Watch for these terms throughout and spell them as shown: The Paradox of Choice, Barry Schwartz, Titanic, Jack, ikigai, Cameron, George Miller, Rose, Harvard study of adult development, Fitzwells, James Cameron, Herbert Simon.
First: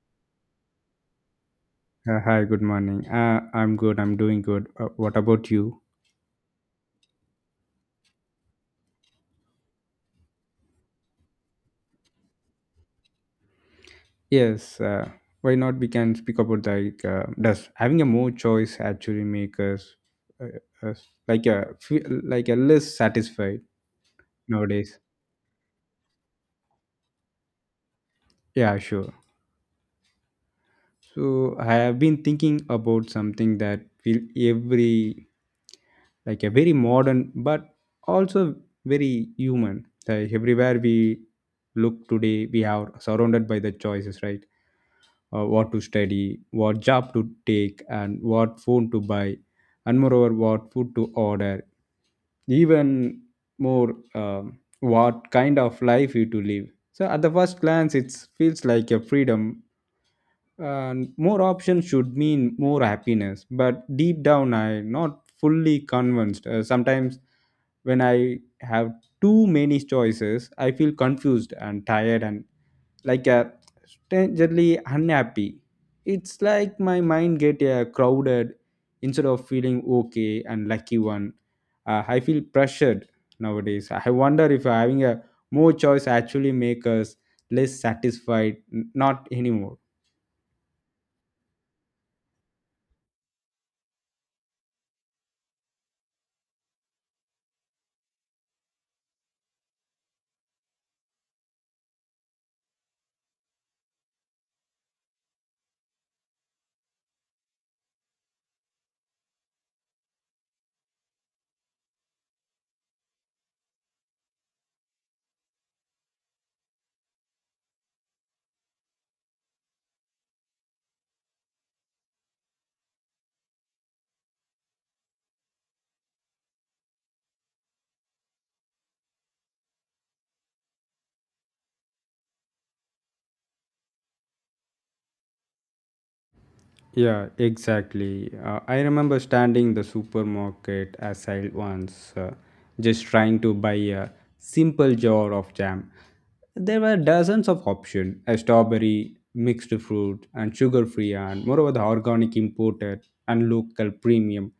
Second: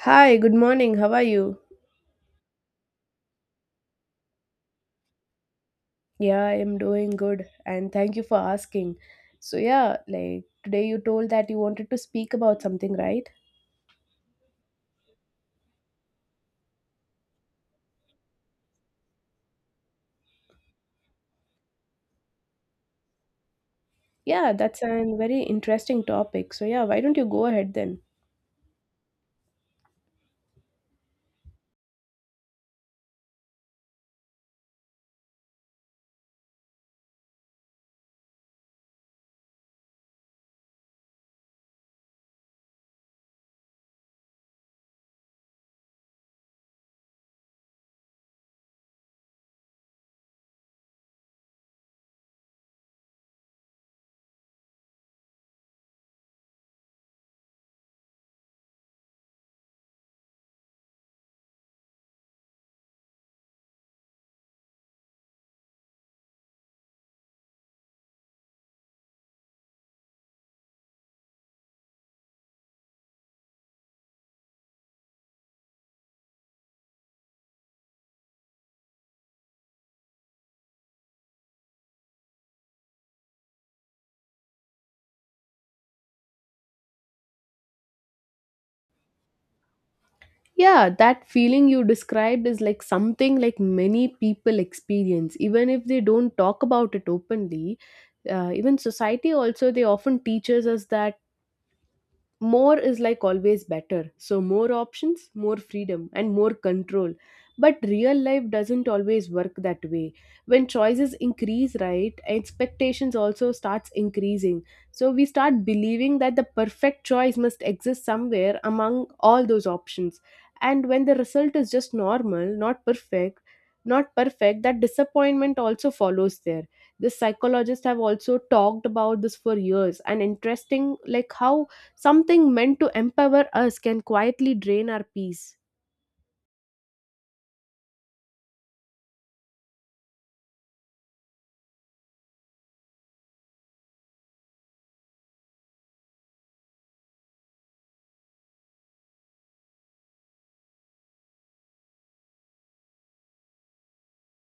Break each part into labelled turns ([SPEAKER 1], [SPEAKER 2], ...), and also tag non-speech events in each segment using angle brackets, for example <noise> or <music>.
[SPEAKER 1] Hi, good morning. How are you?
[SPEAKER 2] Hi, good morning. I'm good. I'm doing good. What about you?
[SPEAKER 1] Yeah, I am doing good and thank you for asking. So, yeah, like today you told that you wanted to speak about something, right?
[SPEAKER 2] Yes. Why not? We can speak about like does having a more choice actually make us uh, us like a like a less satisfied
[SPEAKER 1] Yeah, that's
[SPEAKER 2] nowadays?
[SPEAKER 1] a very interesting topic. So, yeah, why don't you go ahead then?
[SPEAKER 2] Yeah, sure. So I have been thinking about something that feel every like a very modern but also very human. Like everywhere we look today, we are surrounded by the choices, right? What to study, what job to take, and what phone to buy, and moreover, what food to order. Even more, what kind of life you to live. So at the first glance, it feels like a freedom and more options should mean more happiness but deep down I'm not fully convinced. Sometimes when I have too many choices I feel confused and tired and like a strangely unhappy. It's like my mind get crowded instead of feeling okay and lucky one. I feel pressured. Nowadays I wonder if having a more choice actually make us less satisfied. Not anymore.
[SPEAKER 1] Yeah, that feeling you described is like something like many people experience, even if they don't talk about it openly. Even society also, they often teaches us that more is like always better. So, more options, more freedom, and more control. But real life doesn't always work that way. When choices increase, right, expectations also starts increasing. So we start believing that the perfect choice must exist somewhere among all those options. And when the result is just normal, not perfect, that disappointment also follows there. The psychologists have also talked about this for years, and interesting like how something meant to empower us can quietly drain our peace.
[SPEAKER 2] Yeah, exactly. I remember standing in the supermarket aisle once, just trying to buy a simple jar of jam. There were dozens of options: a strawberry, mixed fruit, and sugar-free, and moreover the organic imported and local premium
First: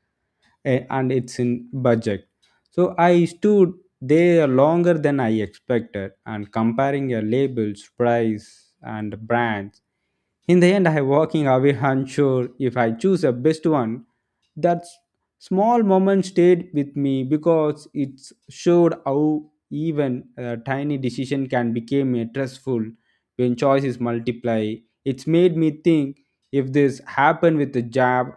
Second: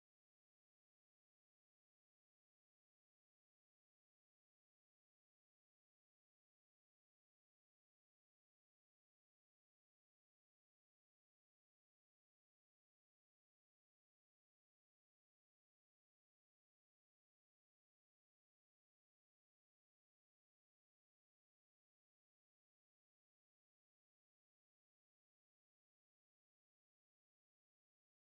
[SPEAKER 2] and it's in budget. So I stood there longer than I expected and comparing labels, price, and brands. In the end, I walking away unsure if I choose the best one. That small moment stayed with me because it showed how even a tiny decision can become a stressful when choices multiply. It's made me think if this happened with a job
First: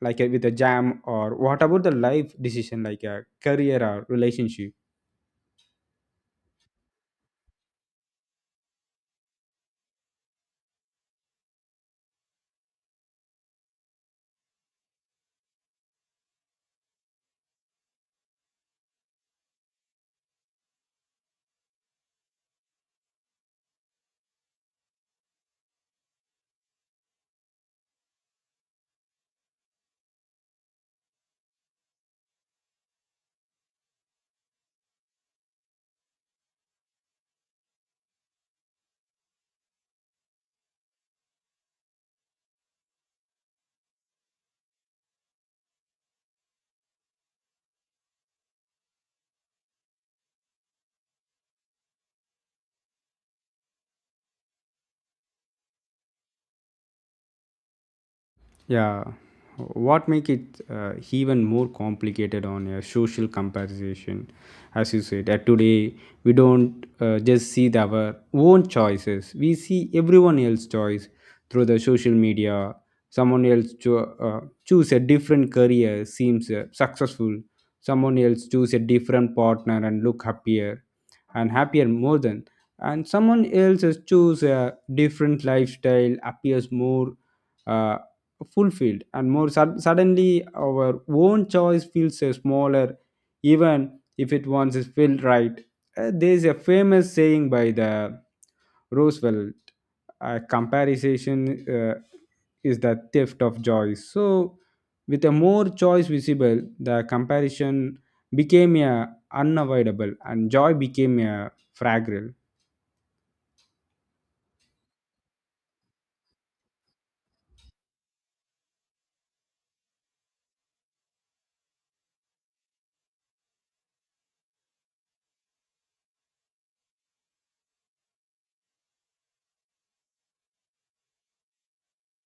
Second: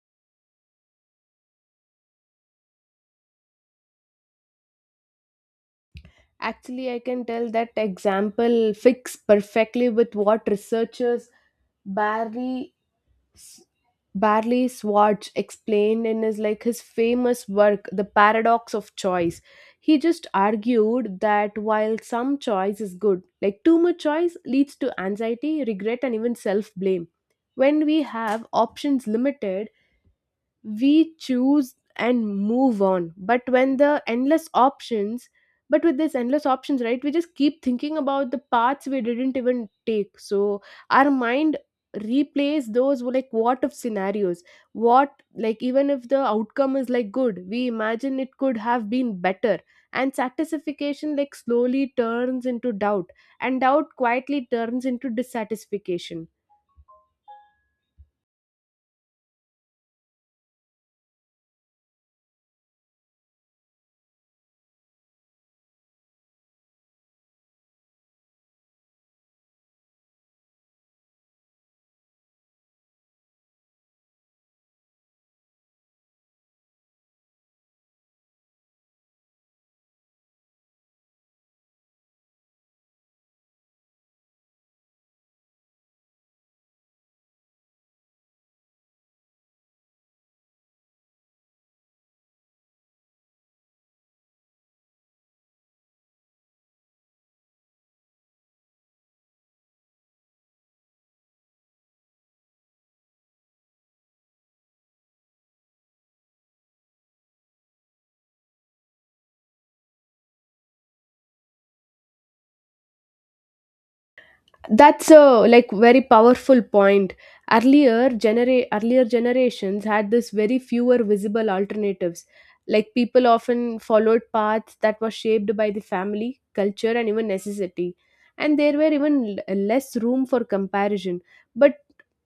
[SPEAKER 2] like with a jam or what about the life decision like a career or relationship.
[SPEAKER 1] Actually, I can tell that example fits perfectly with what researchers barely Barley Schwartz explained in his like his famous work, The Paradox of Choice. He just argued that while some choice is good, like too much choice leads to anxiety, regret, and even self-blame. When we have options limited, we choose and move on, but with this endless options, right, we just keep thinking about the paths we didn't even take. So our mind replays those like what if scenarios, what like even if the outcome is like good, we imagine it could have been better, and satisfaction like slowly turns into doubt, and doubt quietly turns into dissatisfaction.
[SPEAKER 2] Yeah, what make it even more complicated on a social comparison, as you said. That today we don't just see the, our own choices; we see everyone else's choice through the social media. Someone else choose a different career seems successful. Someone else choose a different partner and look happier, and happier more than. And someone else has choose a different lifestyle appears more uh, fulfilled and more suddenly our own choice feels smaller even if it once is felt right. There's a famous saying by the Roosevelt, comparison uh, is the theft of joy. So with a more choice visible the comparison became a unavoidable and joy became a fragile.
[SPEAKER 1] That's a like very powerful point. Earlier generations had this very fewer visible alternatives, like people often followed paths that were shaped by the family culture and even necessity, and there were even less room for comparison, but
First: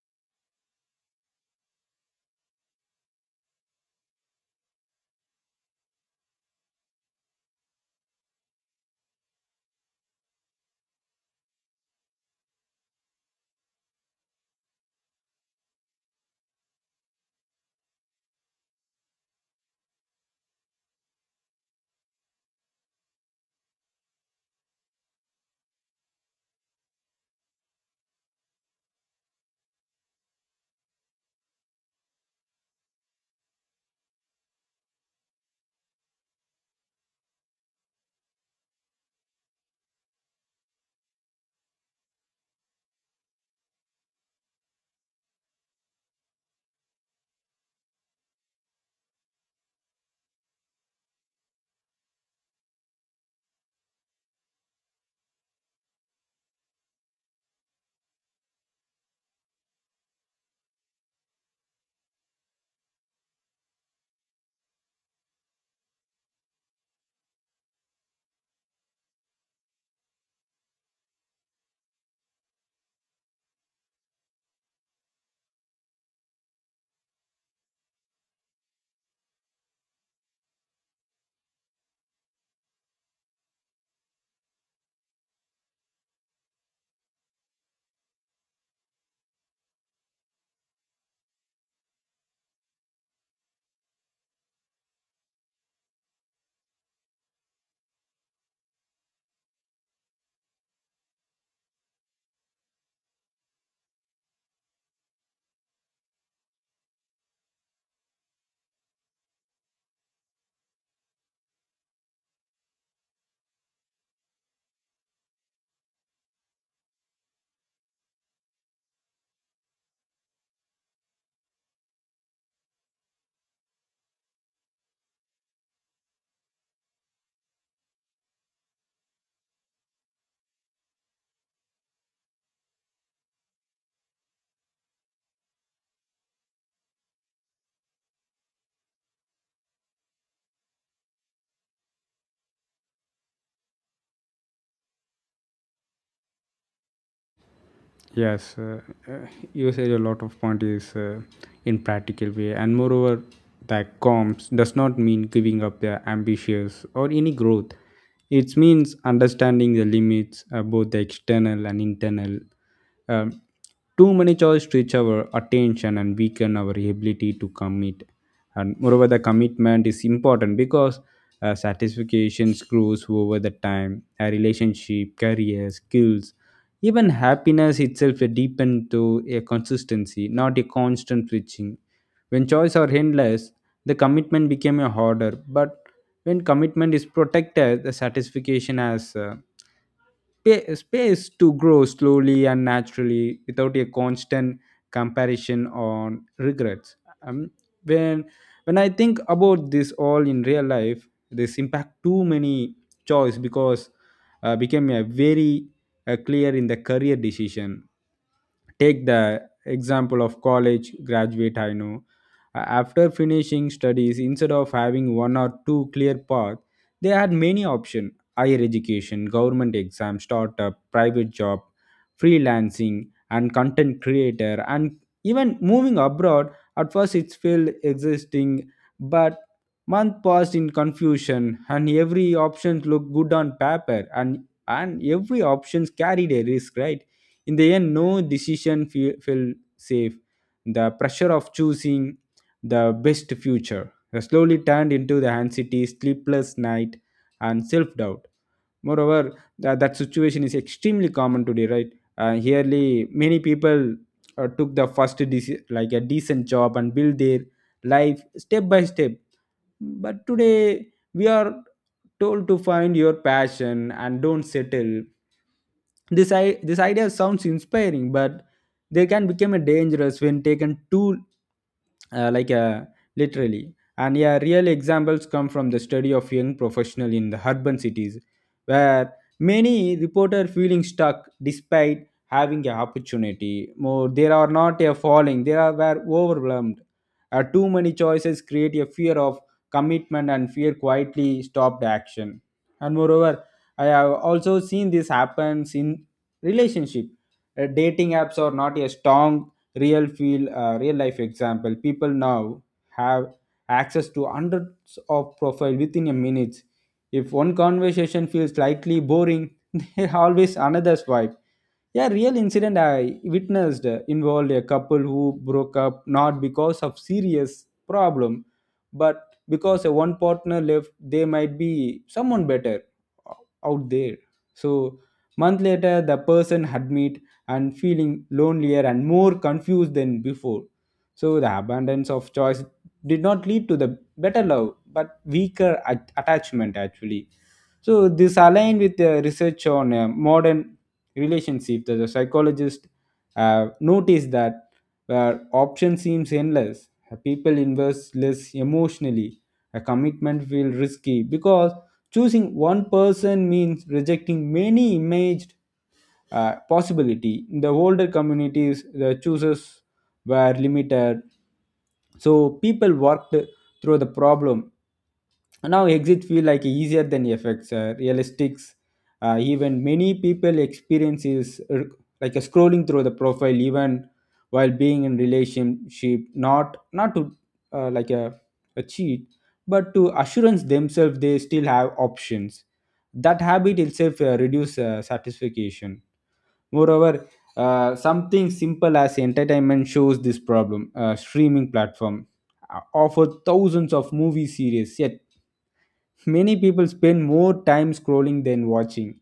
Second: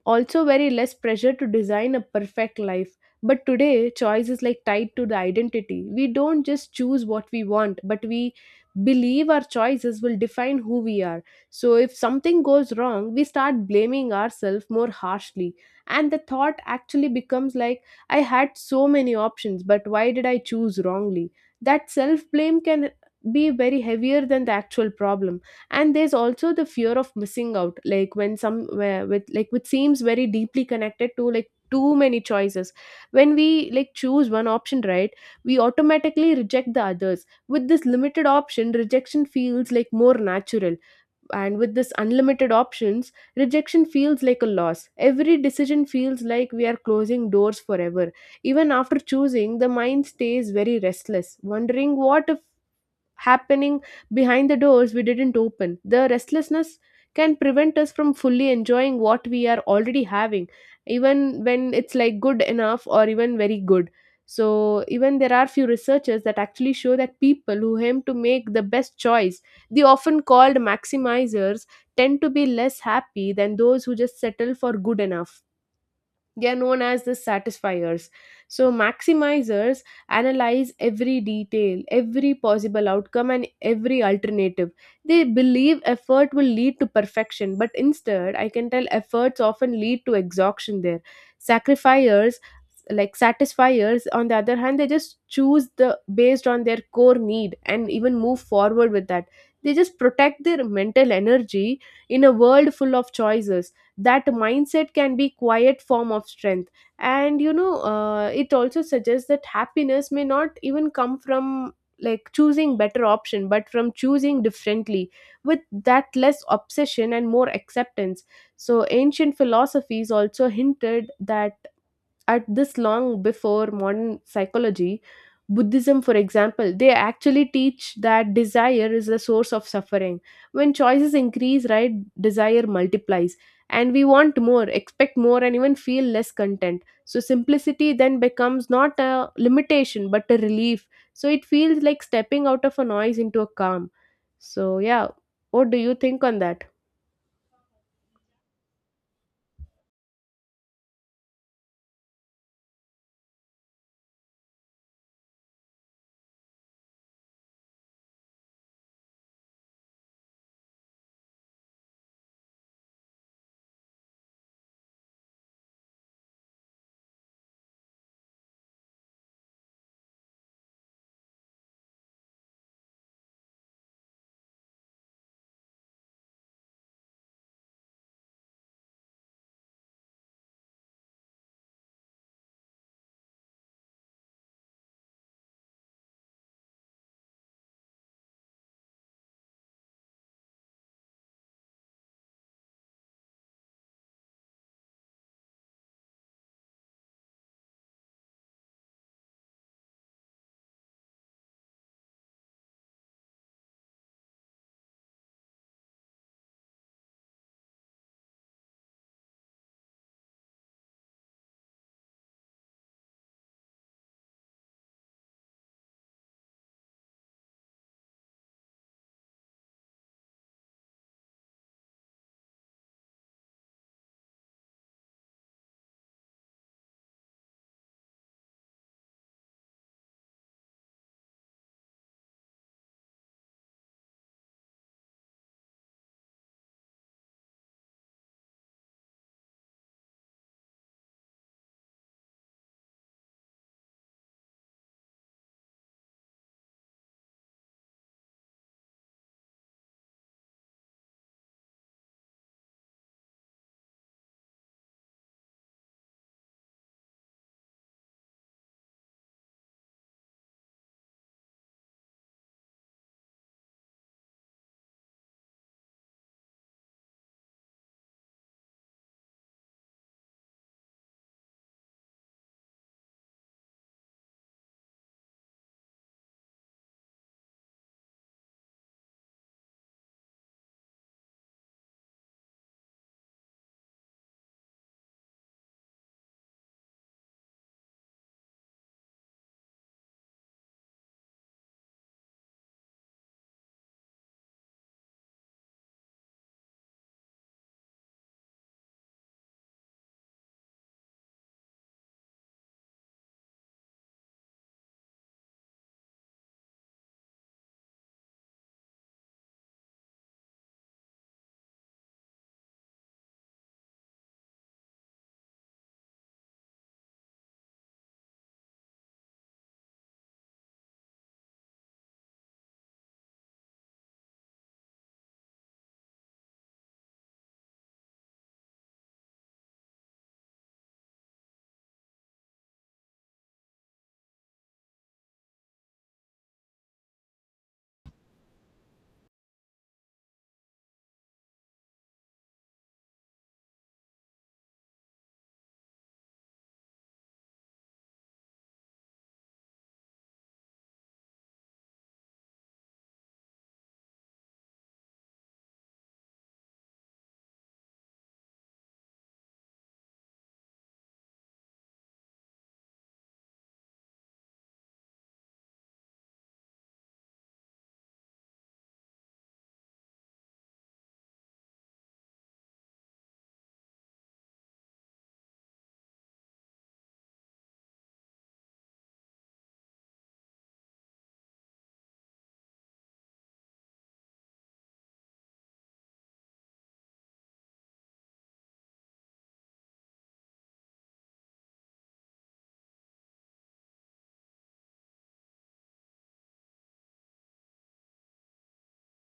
[SPEAKER 1] also very less pressure to design a perfect life. But today choice is like tied to the identity. We don't just choose what we want, but we believe our choices will define who we are. So, if something goes wrong, we start blaming ourselves more harshly. And the thought actually becomes like, I had so many options, but why did I choose wrongly? That self blame can be very heavier than the actual problem. And there's also the fear of missing out, like when some where with like which seems very deeply connected to like too many choices. When we like choose one option, right, we automatically reject the others. With this limited option, rejection feels like more natural, and with this unlimited options, rejection feels like a loss. Every decision feels like we are closing doors forever. Even after choosing, the mind stays very restless, wondering what if happening behind the doors we didn't open. The restlessness can prevent us from fully enjoying what we are already having, even when it's like good enough or even very good. So, even there are few researchers that actually show that people who aim to make the best choice, the often called maximizers, tend to be less happy than those who just settle for good enough. They are known as the satisfiers. So, maximizers analyze every detail, every possible outcome, and every alternative. They believe effort will lead to perfection, but instead, I can tell efforts often lead to exhaustion there. Sacrifiers like satisfiers on the other hand, they just choose the based on their core need and even move forward with that. They just protect their mental energy in a world full of choices. That mindset can be quiet form of strength. And you know, it also suggests that happiness may not even come from like choosing better option, but from choosing differently, with that less obsession and more acceptance. So ancient philosophies also hinted that at this long before modern psychology. Buddhism for example, they actually teach that desire is the source of suffering. When choices increase, right, desire multiplies, and we want more, expect more, and even feel less content. So simplicity then becomes not a limitation but a relief. So it feels like stepping out of a noise into a calm. So, yeah, what do you think on that?
[SPEAKER 2] Yes, uh, you said a lot of point is in practical way, and moreover, that comps does not mean giving up their ambitions or any growth. It means understanding the limits, both the external and internal. Um, too many choice stretch our attention and weaken our ability to commit. And moreover, the commitment is important because satisfaction grows over the time. A relationship, career, skills, even happiness itself depends to a consistency, not a constant switching. When choice are endless, the commitment became a harder. But when commitment is protected, the satisfaction has space to grow slowly and naturally without a constant comparison on regrets. Um, when when I think about this all in real life, this impact too many choice because became a very clear in the career decision. Take the example of college graduate I know. After finishing studies instead of having one or two clear path, they had many options: higher education, government exam, startup, private job, freelancing, and content creator, and even moving abroad. At first it felt existing, but month passed in confusion and every option looked good on paper, and every options carried a risk, right? In the end no decision felt safe. The pressure of choosing the best future has slowly turned into the anxiety, sleepless night, and self-doubt. Moreover, that situation is extremely common today, right? Yearly many people took the first like a decent job and build their life step by step. But today, we are told to find your passion and don't settle. This idea sounds inspiring, but they can become a dangerous when taken too uh, like uh, literally. And yeah, real examples come from the study of young professional in the urban cities where many reporter feeling stuck despite having an opportunity more. There are not a falling, they are were overwhelmed. Too many choices create a fear of commitment and fear quietly stopped action. And moreover, I have also seen this happens in relationship. Dating apps are not a strong real life example. People now have access to hundreds of profile within a minute. If one conversation feels slightly boring <laughs> there always another swipe. Yeah, real incident I witnessed involved a couple who broke up not because of serious problem, but because a one partner left they might be someone better o- out there. So month later the person admits and feeling lonelier and more confused than before. So the abundance of choice did not lead to the better love, but weaker attachment actually. So this aligned with the research on modern relationship that the psychologist noticed that where option seems endless, people invest less emotionally. A commitment feels risky because choosing one person means rejecting many imaged possibility. In the older communities, the choices were limited, so people worked through the problem. Now exit feel like easier than effects, realistics. Even many people experience is like a scrolling through the profile, even while being in relationship, not to uh, like a, a cheat, but to assurance themselves they still have options. That habit itself reduce satisfaction. Moreover, something simple as entertainment shows this problem. Streaming platform offer thousands of movie series, yet many people spend more time scrolling than watching.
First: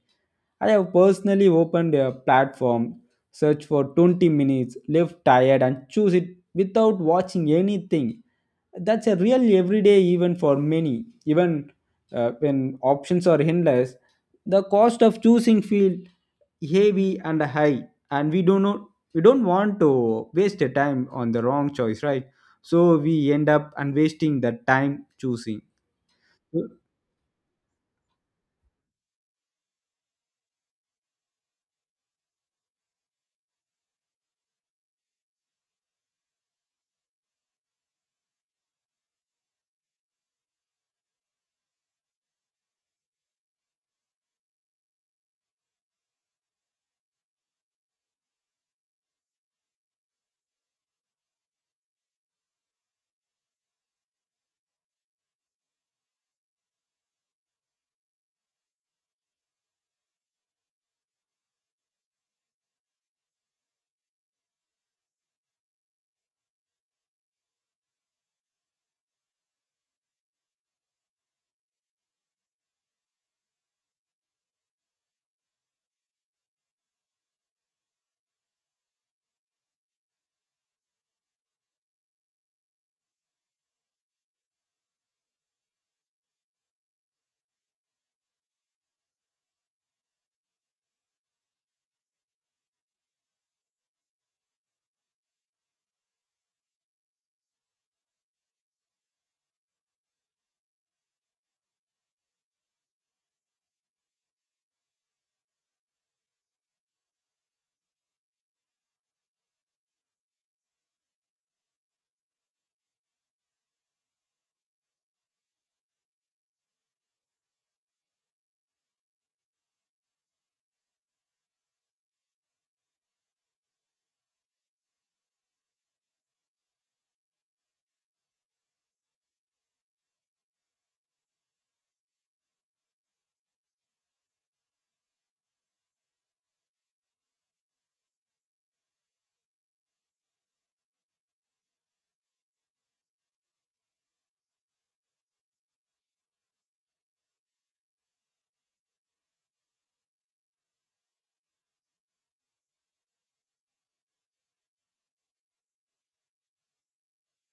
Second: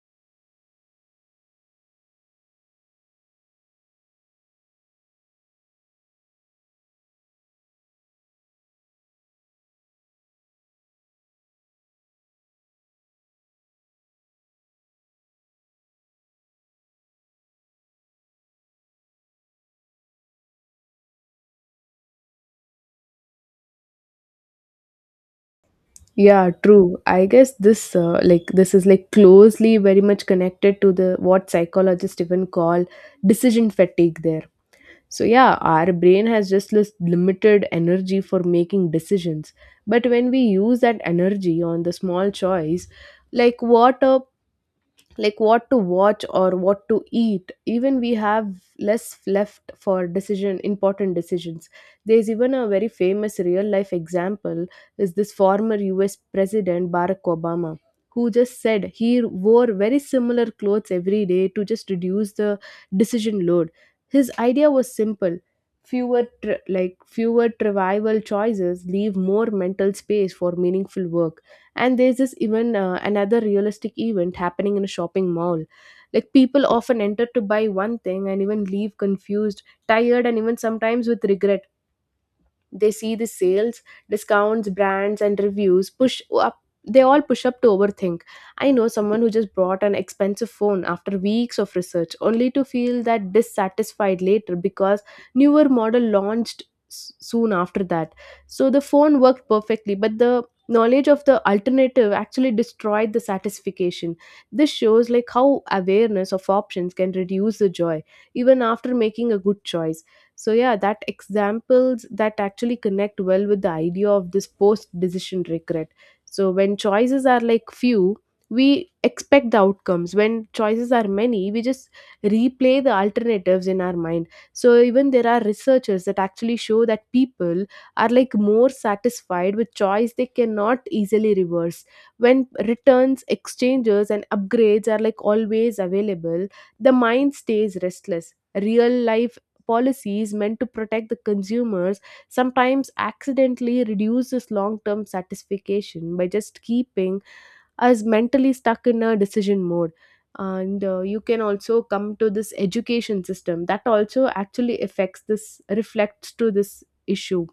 [SPEAKER 2] I have personally opened a platform, searched for 20 minutes, left tired, and choose it without watching anything. That's a real everyday event for many. Even when options are endless, the cost of choosing feel heavy and high, and we do not we don't want to waste the time on the wrong choice, right? So we end up and wasting the time choosing.
[SPEAKER 1] Yeah, true. I guess this like this is like closely very much connected to the what psychologists even call decision fatigue there. So yeah, our brain has just this limited energy for making decisions. But when we use that energy on the small choice, like what a like what to watch or what to eat, even we have less left for decision important decisions. There's even a very famous real life example, is this former US president Barack Obama, who just said he wore very similar clothes every day to just reduce the decision load. His idea was simple: fewer tr like fewer trivial choices leave more mental space for meaningful work. And there's this even another realistic event happening in a shopping mall, like people often enter to buy one thing and even leave confused, tired, and even sometimes with regret. They see the sales, discounts, brands, and reviews push up. They all push up to overthink. I know someone who just bought an expensive phone after weeks of research, only to feel that dissatisfied later because newer model launched soon after that. So the phone worked perfectly, but the knowledge of the alternative actually destroyed the satisfaction. This shows like how awareness of options can reduce the joy even after making a good choice. So yeah, that examples that actually connect well with the idea of this post decision regret. So when choices are like few, we expect the outcomes. When choices are many, we just replay the alternatives in our mind. So even there are researchers that actually show that people are like more satisfied with choice they cannot easily reverse. When returns, exchanges, and upgrades are like always available, the mind stays restless. Real life policies meant to protect the consumers sometimes accidentally reduces long term satisfaction by just keeping us mentally stuck in a decision mode. And you can also come to this education system that also actually affects this reflects to this issue.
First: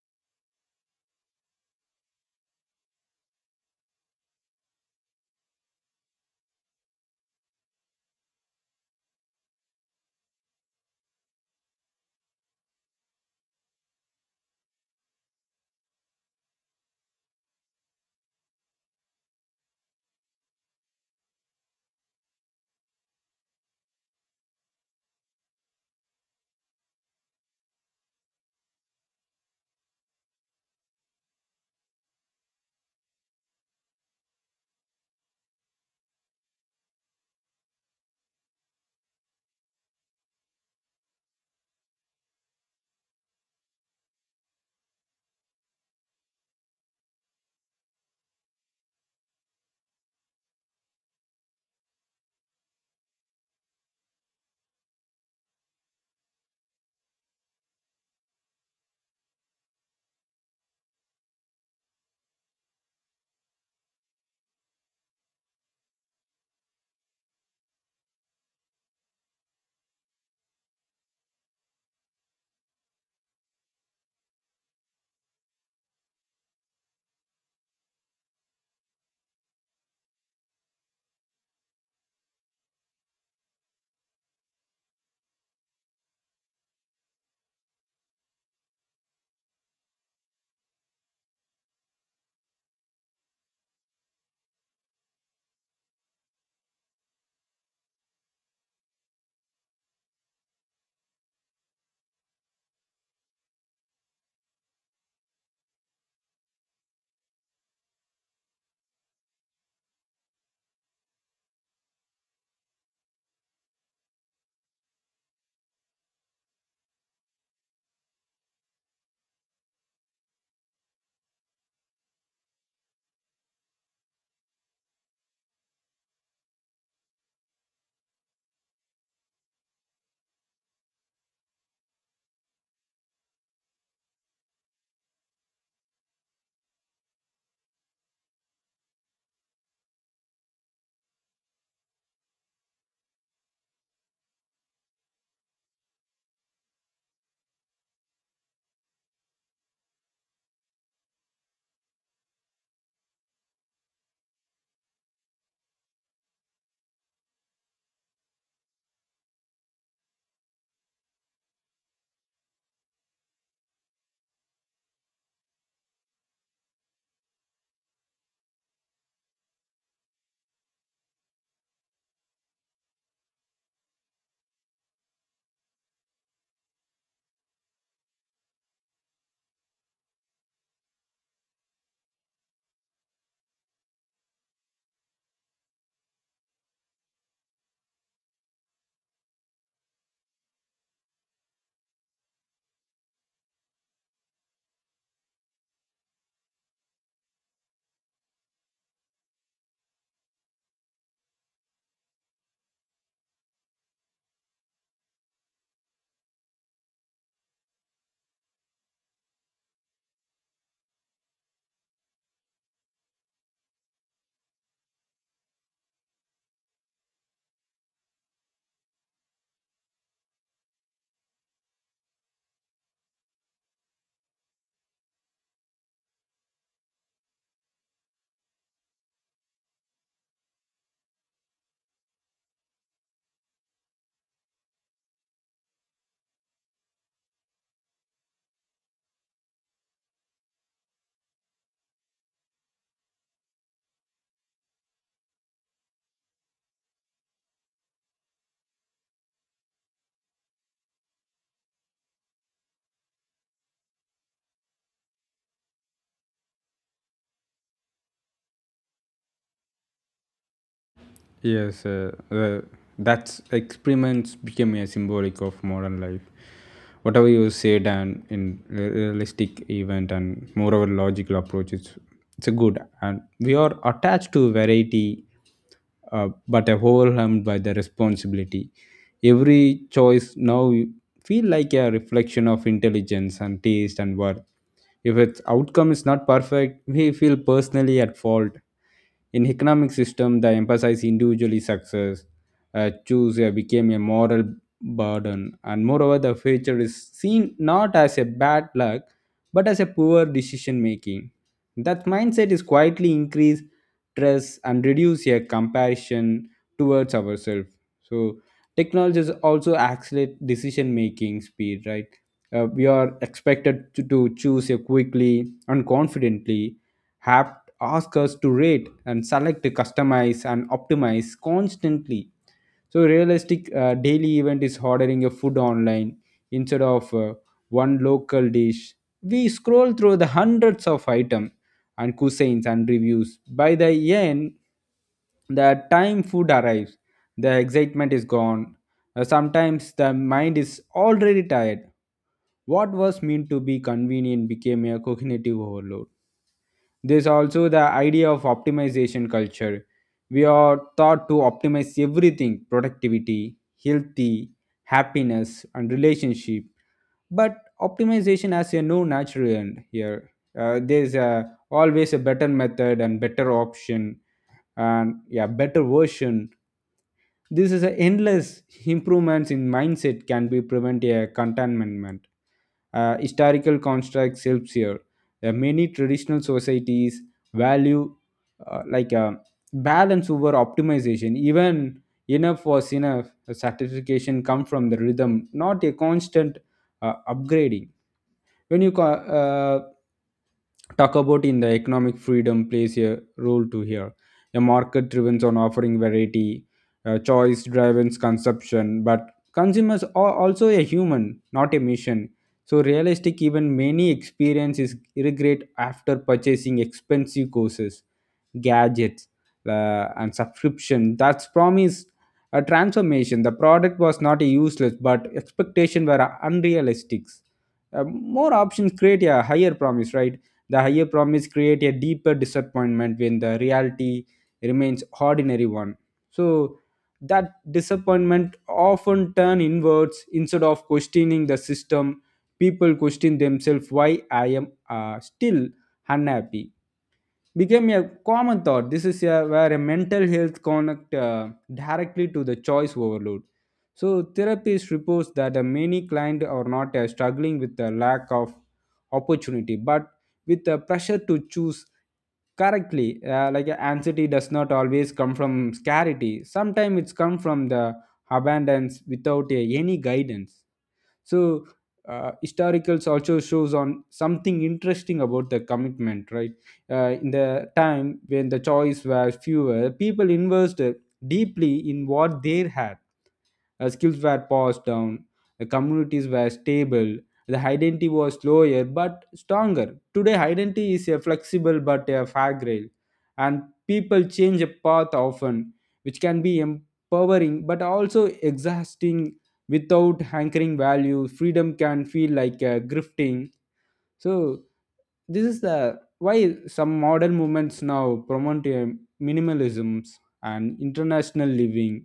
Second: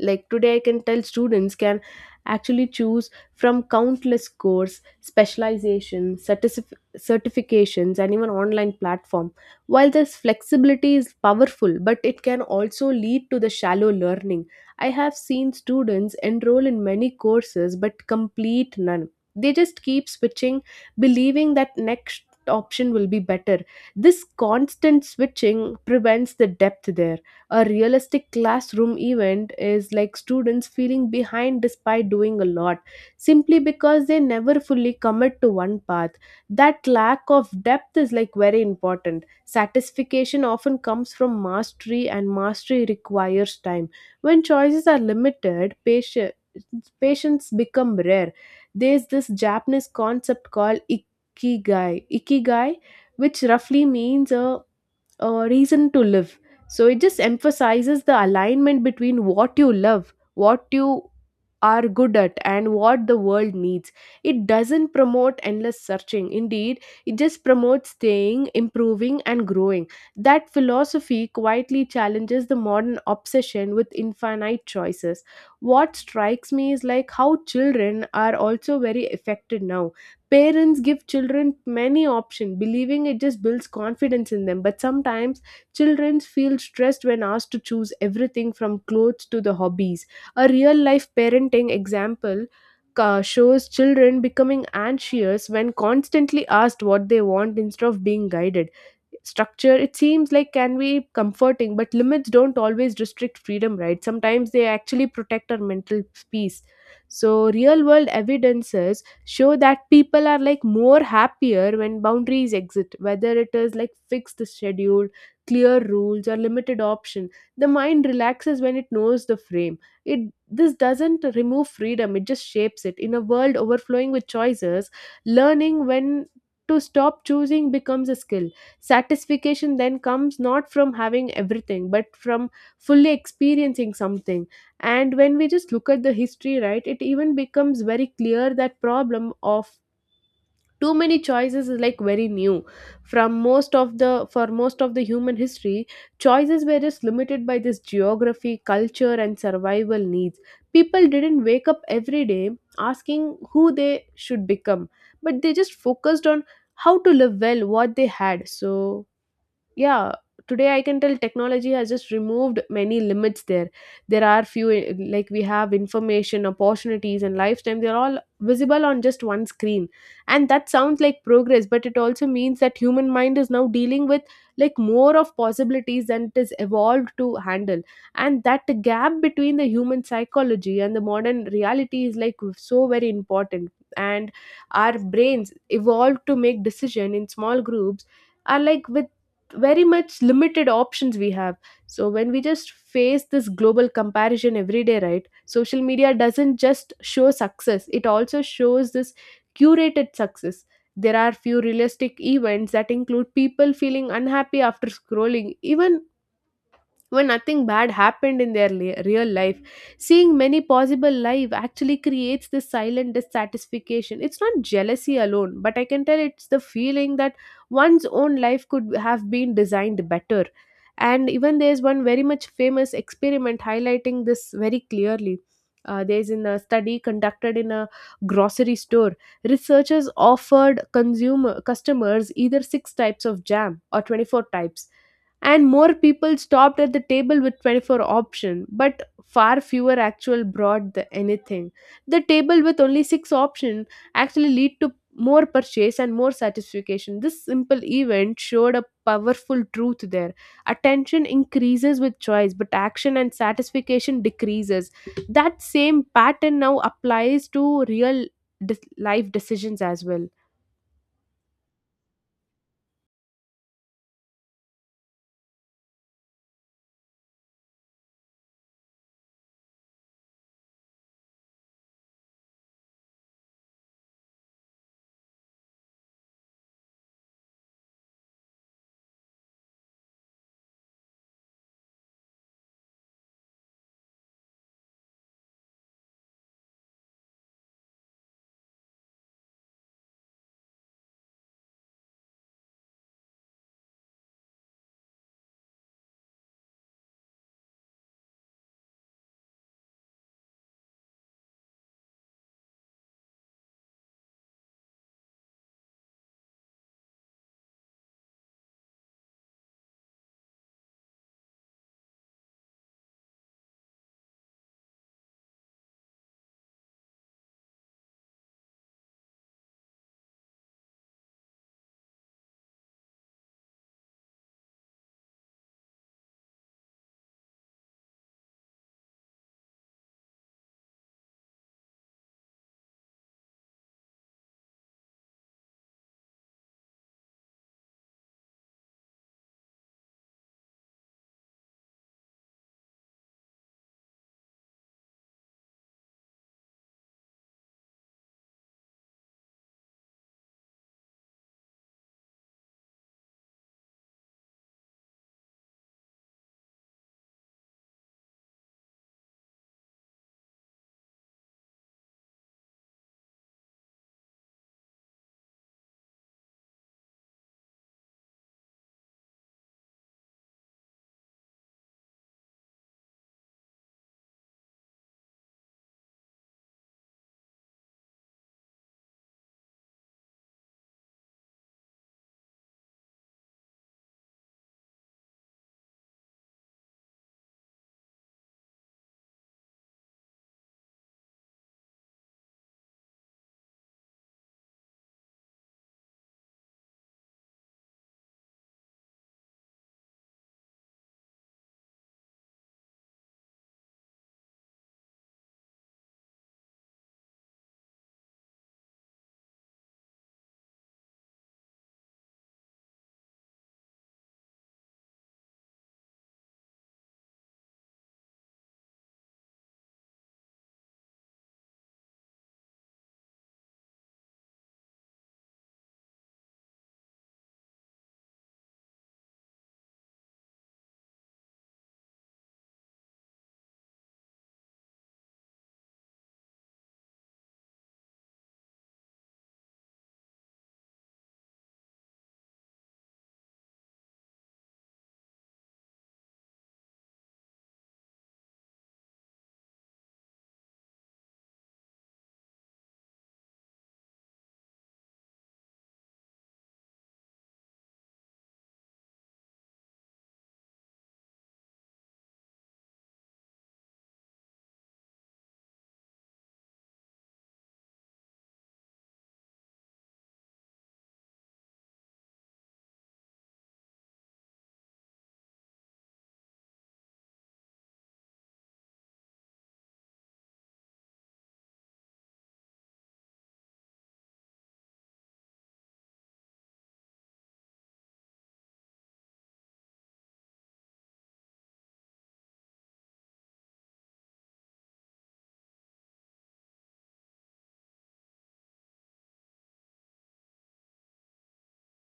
[SPEAKER 1] Like today I can tell students can actually choose from countless course specialization certifications and even online platform. While this flexibility is powerful, but it can also lead to the shallow learning. I have seen students enroll in many courses but complete none. They just keep switching, believing that next option will be better. This constant switching prevents the depth there. A realistic classroom event is like students feeling behind despite doing a lot, simply because they never fully commit to one path. That lack of depth is like very important. Satisfaction often comes from mastery, and mastery requires time. When choices are limited, patience patients become rare. There's this Japanese concept called ikigai, which roughly means a reason to live. So it just emphasizes the alignment between what you love, what you are good at, and what the world needs. It doesn't promote endless searching. Indeed, it just promotes staying, improving, and growing. That philosophy quietly challenges the modern obsession with infinite choices. What strikes me is like how children are also very affected now. Parents give children many options, believing it just builds confidence in them. But sometimes children feel stressed when asked to choose everything from clothes to the hobbies. A real life parenting example shows children becoming anxious when constantly asked what they want instead of being guided. Structure it seems like can be comforting, but limits don't always restrict freedom, right? Sometimes they actually protect our mental peace. So real world evidences show that people are like more happier when boundaries exist, whether it is like fixed schedule, clear rules, or limited option. The mind relaxes when it knows the frame. It this doesn't remove freedom, it just shapes it. In a world overflowing with choices, learning when to stop choosing becomes a skill. Satisfaction then comes not from having everything, but from fully experiencing something. And when we just look at the history, right, it even becomes very clear that problem of too many choices is like very new. From most of the human history, choices were just limited by this geography, culture, and survival needs. People didn't wake up every day asking who they should become, but they just focused on how to live well what they had. So yeah, today I can tell technology has just removed many limits there. There are few like we have information, opportunities, and lifetime, they're all visible on just one screen. And that sounds like progress, but it also means that human mind is now dealing with like more of possibilities than it is evolved to handle. And that gap between the human psychology and the modern reality is like so very important. And our brains evolved to make decision In small groups, are like with very much limited options we have. So when we just face this global comparison every day, right, social media doesn't just show success, it also shows this curated success. There are few realistic events that include people feeling unhappy after scrolling even when nothing bad happened in their real life. Seeing many possible life actually creates this silent dissatisfaction. It's not jealousy alone, but I can tell it's the feeling that one's own life could have been designed better. And even there's one very much famous experiment highlighting this very clearly. There's in a study conducted in a grocery store, researchers offered consumer customers either six types of jam or 24 types, and more people stopped at the table with 24 option, but far fewer actual brought the anything. The table with only 6 option actually lead to more purchase and more satisfaction. This simple event showed a powerful truth there. Attention increases with choice, but action and satisfaction decreases. That same pattern now applies to real life decisions as well.
[SPEAKER 2] Yes, That's experiments became a symbolic of modern life. Whatever you said and in realistic event and moreover logical approach, it's a good and we are attached to variety, but overwhelmed by the responsibility. Every choice now feel like a reflection of intelligence and taste and worth. If its outcome is not perfect we feel personally at fault. In economic system, the emphasize individually success, choose became a moral burden, and moreover, the future is seen not as a bad luck but as a poor decision making. That mindset is quietly increase stress and reduce a comparison towards ourselves. So technology is also accelerate decision making speed, right? We are expected to choose a quickly and confidently, have ask us to rate and select, customize and optimize constantly. So realistic daily event is ordering a food online instead of one local dish. We scroll through the hundreds of items and cuisines and reviews. By the end the time food arrives the excitement is gone. Sometimes the mind is already tired. What was meant to be convenient became a cognitive overload. There's also the idea of optimization culture. We are taught to optimize everything: productivity, healthy, happiness, and relationship. But optimization has a no natural end here. Always a better method and better option and yeah, better version. This is an endless improvements in mindset can be prevent a contentment. Historical constructs helps here. Many traditional societies value uh, like uh, balance over optimization. Even enough was enough. The certification come from the rhythm, not a constant upgrading. When you talk about in the economic freedom plays a role to here. A market driven on offering variety, choice driven consumption, but consumers are also a human not a machine. So realistic even many experiences regret after purchasing expensive courses, gadgets, and subscription that's promised a transformation. The product was not useless but expectation were unrealistic. Uh, more options create a higher promise, right? The higher promise create a deeper disappointment when the reality remains ordinary one. So that disappointment often turn inwards. Instead of questioning the system, people question themselves. Why I am still unhappy became a common thought. This is a, where a mental health connect directly to the choice overload. So therapists reports that many clients are not struggling with the lack of opportunity, but with the pressure to choose correctly. Anxiety does not always come from scarcity. Sometimes it's come from the abundance without any guidance. So historicals also shows on something interesting about the commitment, right? In the time when the choice was fewer, people invested deeply in what they had. Skills were passed down, the communities were stable, the identity was slower but stronger. Today, identity is a flexible but a fragile, and people change a path often, which can be empowering but also exhausting without anchoring value. Freedom can feel like grifting. So, this is the why some modern movements now promote minimalisms and international living.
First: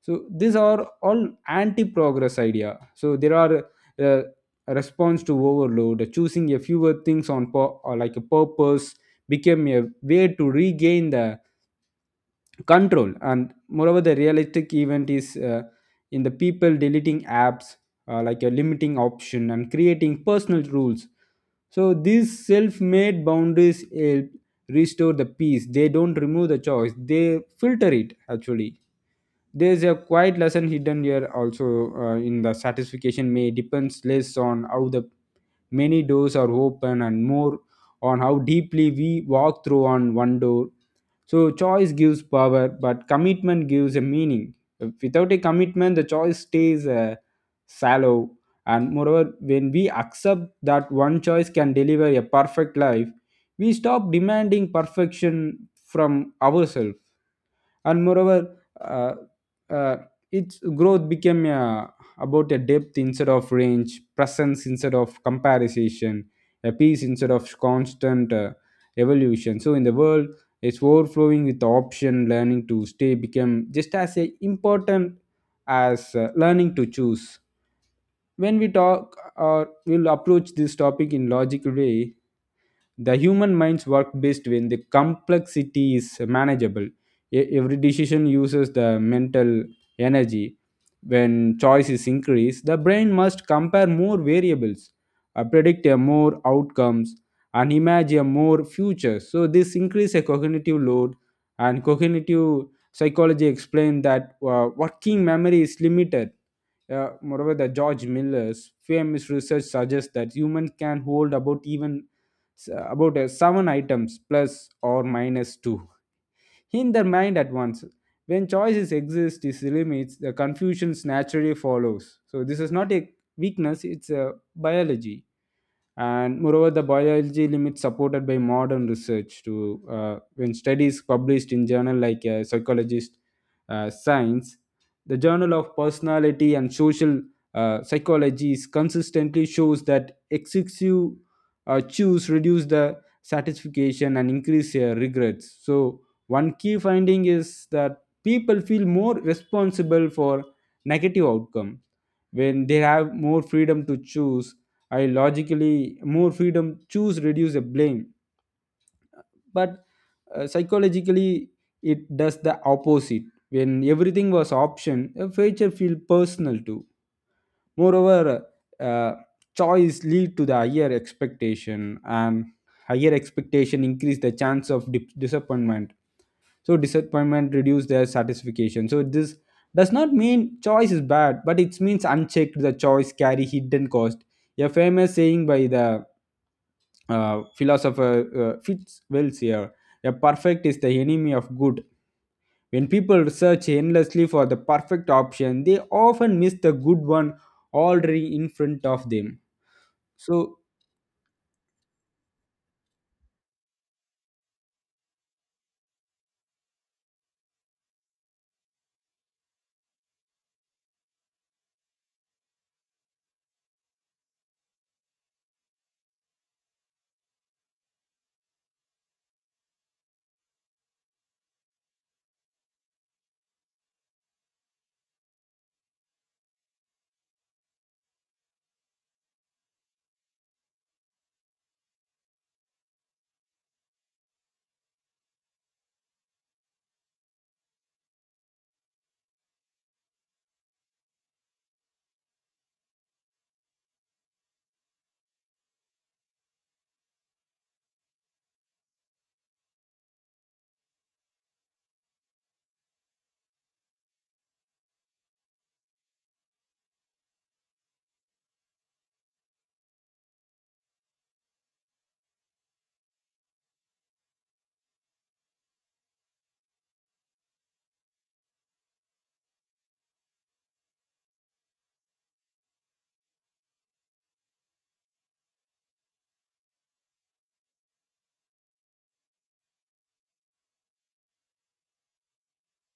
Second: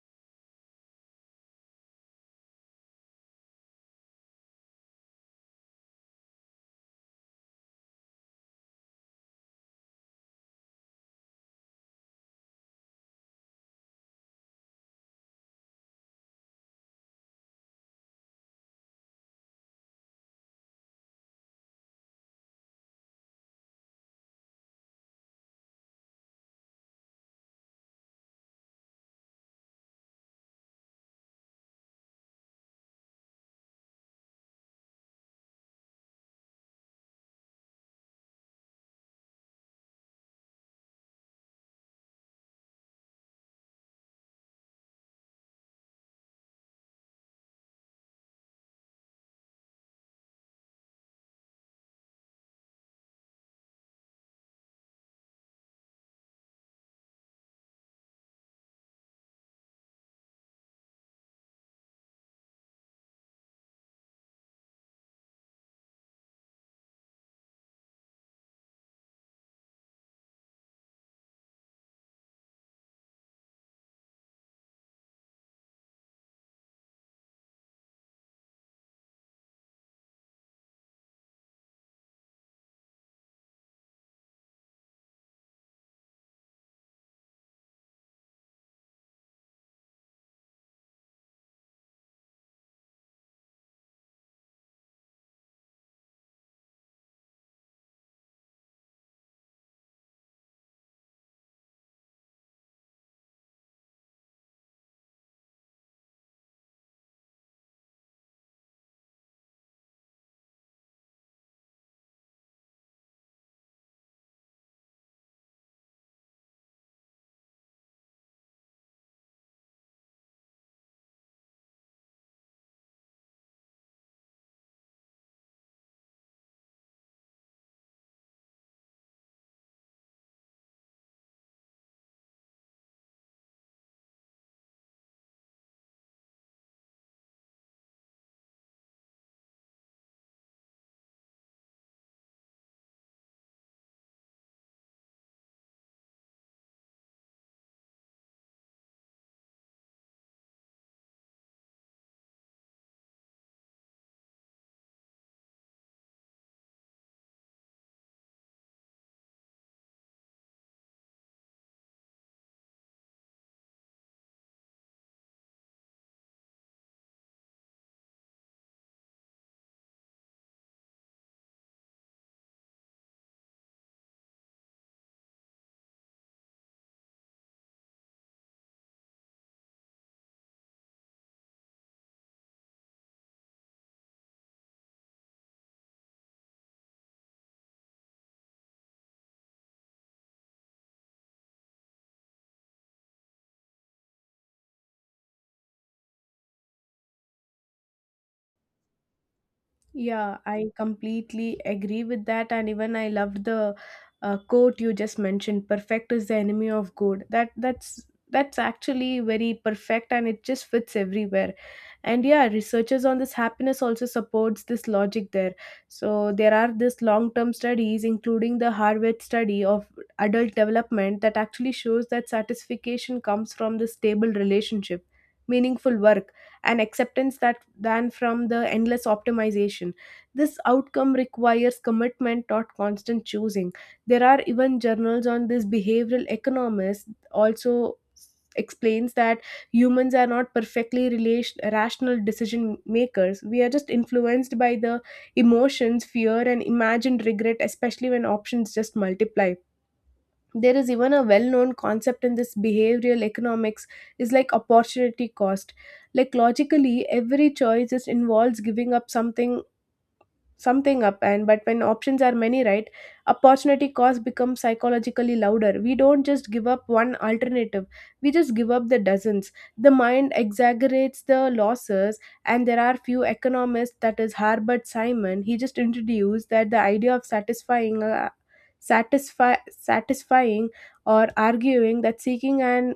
[SPEAKER 2] So these are all anti-progress idea, so there are uh, response to overload. Choosing a fewer things on or like a purpose became a way to regain the control. And moreover, the realistic event is in the people deleting apps, like a limiting option and creating personal rules. So these self-made boundaries help restore the peace. They don't remove the choice, they filter it. Actually, there's a quiet lesson hidden here also, in the satisfaction may depends less on how the many doors are open and more on how deeply we walk through on one door. So choice gives power, but commitment gives a meaning. Without a commitment, the choice stays shallow. And moreover, when we accept that one choice can deliver a perfect life, we stop demanding perfection from ourselves. And moreover, uh, its growth became about a depth instead of range, presence instead of comparison, a peace instead of constant evolution. So in the world it's overflowing with option, learning to stay became just as a important as learning to choose. When we talk or we'll approach this topic in logical way, the human minds work best when the complexity is manageable. Every decision uses the mental energy. When choice is increased, the brain must compare more variables, predict a more outcomes, and imagine more futures. So this increase a cognitive load, and cognitive psychology explained that working memory is limited. Moreover, the George Miller's famous research suggests that humans can hold about even about seven items plus or minus two in their mind at once. When choices exist, is limits the confusions naturally follows. So this is not a weakness; it's a biology. And moreover, the biology limits supported by modern research to when studies published in journal like psychologist science, the journal of personality and social psychology is consistently shows that excessive choose reduce the satisfaction and increase regrets. So one key finding is that people feel more responsible for negative outcome when they have more freedom to choose. I logically more freedom choose reduce the blame, but psychologically it does the opposite. When everything was option, a future feel personal too. Moreover, uh, choice lead to the higher expectation, and higher expectation increase the chance of disappointment. So disappointment reduce their satisfaction. So this does not mean choice is bad, but it means unchecked the choice carry hidden cost. A famous saying by the philosopher Fitzwells here. A perfect is the enemy of good. When people search endlessly for the perfect option, they often miss the good one already in front of them.
[SPEAKER 1] Yeah,
[SPEAKER 2] So
[SPEAKER 1] I completely agree with that. And even I loved the quote you just mentioned, perfect is the enemy of good. That's that's actually very perfect and it just fits everywhere. And yeah, researchers on this happiness also supports this logic there. So there are this long-term studies, including the Harvard study of adult development that actually shows that satisfaction comes from the stable relationship, meaningful work, and acceptance that than from the endless optimization. This outcome requires commitment, not constant choosing. There are even journals on this behavioral economists also explains that humans are not perfectly relation, rational decision makers. We are just influenced by the emotions, fear, and imagined regret, especially when options just multiply. There is even a well-known concept in this behavioral economics is like opportunity cost. Like logically every choice is involves giving up something, something up, and but when options are many, right, opportunity cost becomes psychologically louder. We don't just give up one alternative, we just give up the dozens. The mind exaggerates the losses. And there are few economists, that is Harbert Simon, he just introduced that the idea of satisfying, satisfying, or arguing that seeking an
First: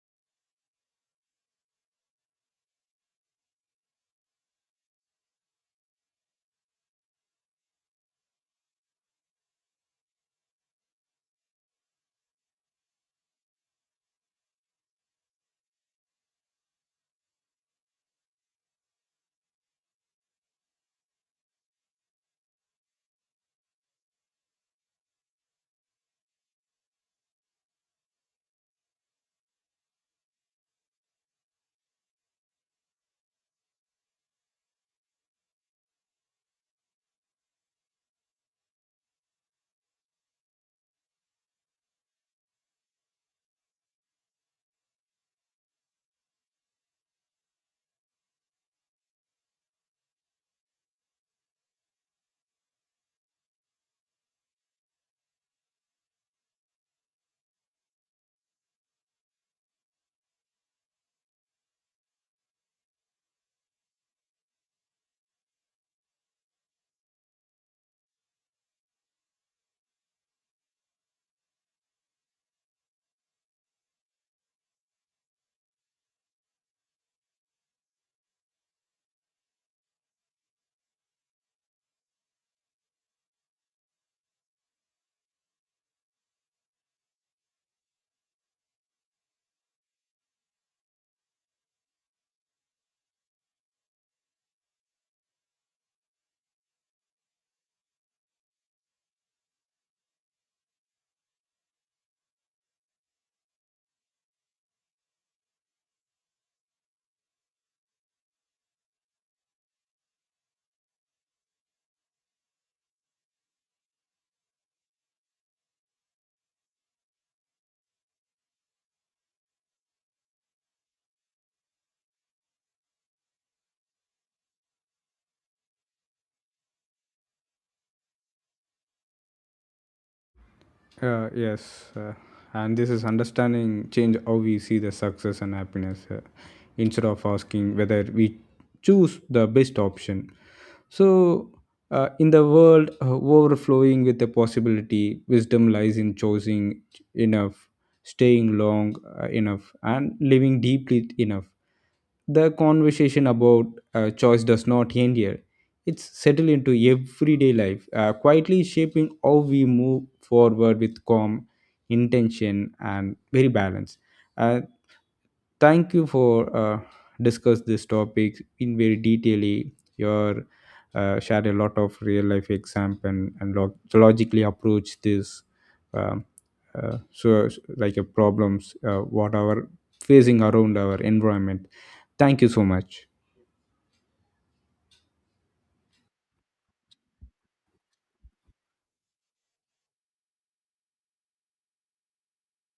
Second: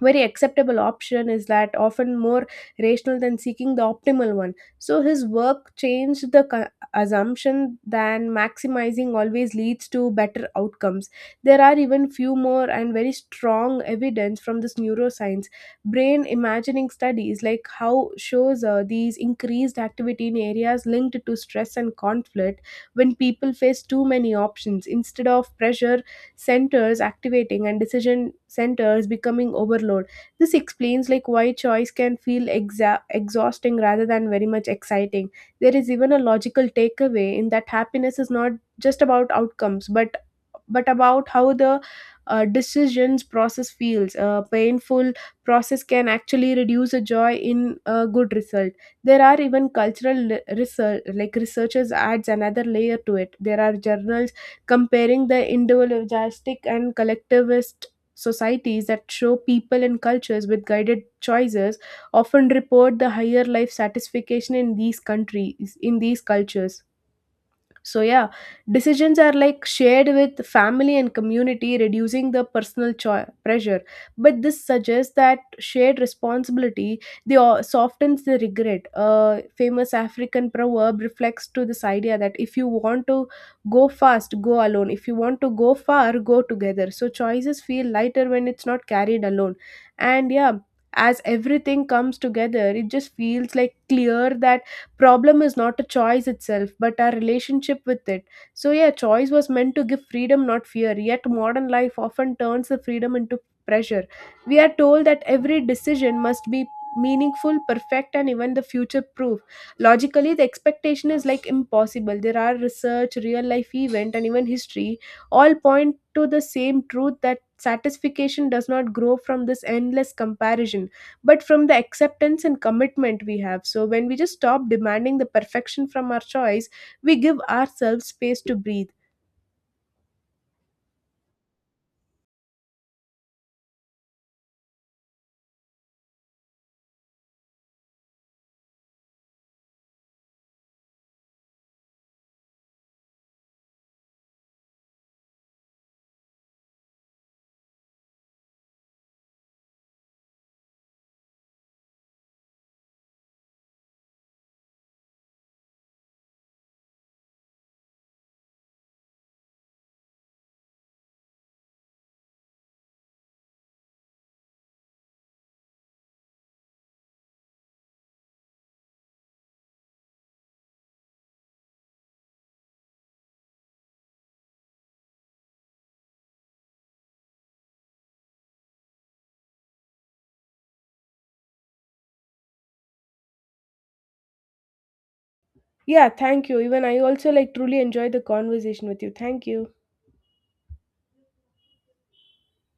[SPEAKER 1] very acceptable option is that often more rational than seeking the optimal one. So his work changed the assumption than maximizing always leads to better outcomes. There are even few more and very strong evidence from this neuroscience. Brain imagining studies like how shows these increased activity in areas linked to stress and conflict. When people face too many options, instead of pressure centers activating and decision centers becoming overload, this explains like why choice can feel exhausting rather than very much exciting. There is even a logical takeaway in that happiness is not just about outcomes, but about how the decisions process feels. A painful process can actually reduce a joy in a good result. There are even cultural research, like researchers adds another layer to it. There are journals comparing the individualistic and collectivist societies that show people and cultures with guided choices often report the higher life satisfaction in these countries, in these cultures. So, yeah, decisions are like shared with family and community, reducing the personal pressure. But this suggests that shared responsibility they softens the regret. A famous African proverb reflects to this idea that if you want to go fast, go alone. If you want to go far, go together. So choices feel lighter when it's not carried alone. And yeah, as everything comes together, it just feels like clear that problem is not a choice itself, but our relationship with it. So yeah, choice was meant to give freedom, not fear, yet modern life often turns the freedom into pressure. We are told that every decision must be meaningful, perfect, and even the future proof. Logically the expectation is like impossible. There are research, real life event, and even history all point to the same truth, that satisfaction does not grow from this endless comparison, but from the acceptance and commitment we have. So when we just stop demanding the perfection from our choice, we give ourselves space to breathe.
[SPEAKER 2] uh, yes, uh, and this is understanding change how we see the success and happiness, instead of asking whether we choose the best option. So, in the world overflowing with the possibility, wisdom lies in choosing enough, staying long enough, and living deeply enough. The conversation about choice does not end here. It's settled into everyday life, quietly shaping how we move forward with calm intention and very balance. Uh, Thank you for discuss this topic in very detailly. Your shared a lot of real life example, and logically approach this. Um, so like problems, what are facing around our environment. Thank you so much.
[SPEAKER 1] Yeah, thank you. Even I also like truly enjoy the conversation with you. Thank you.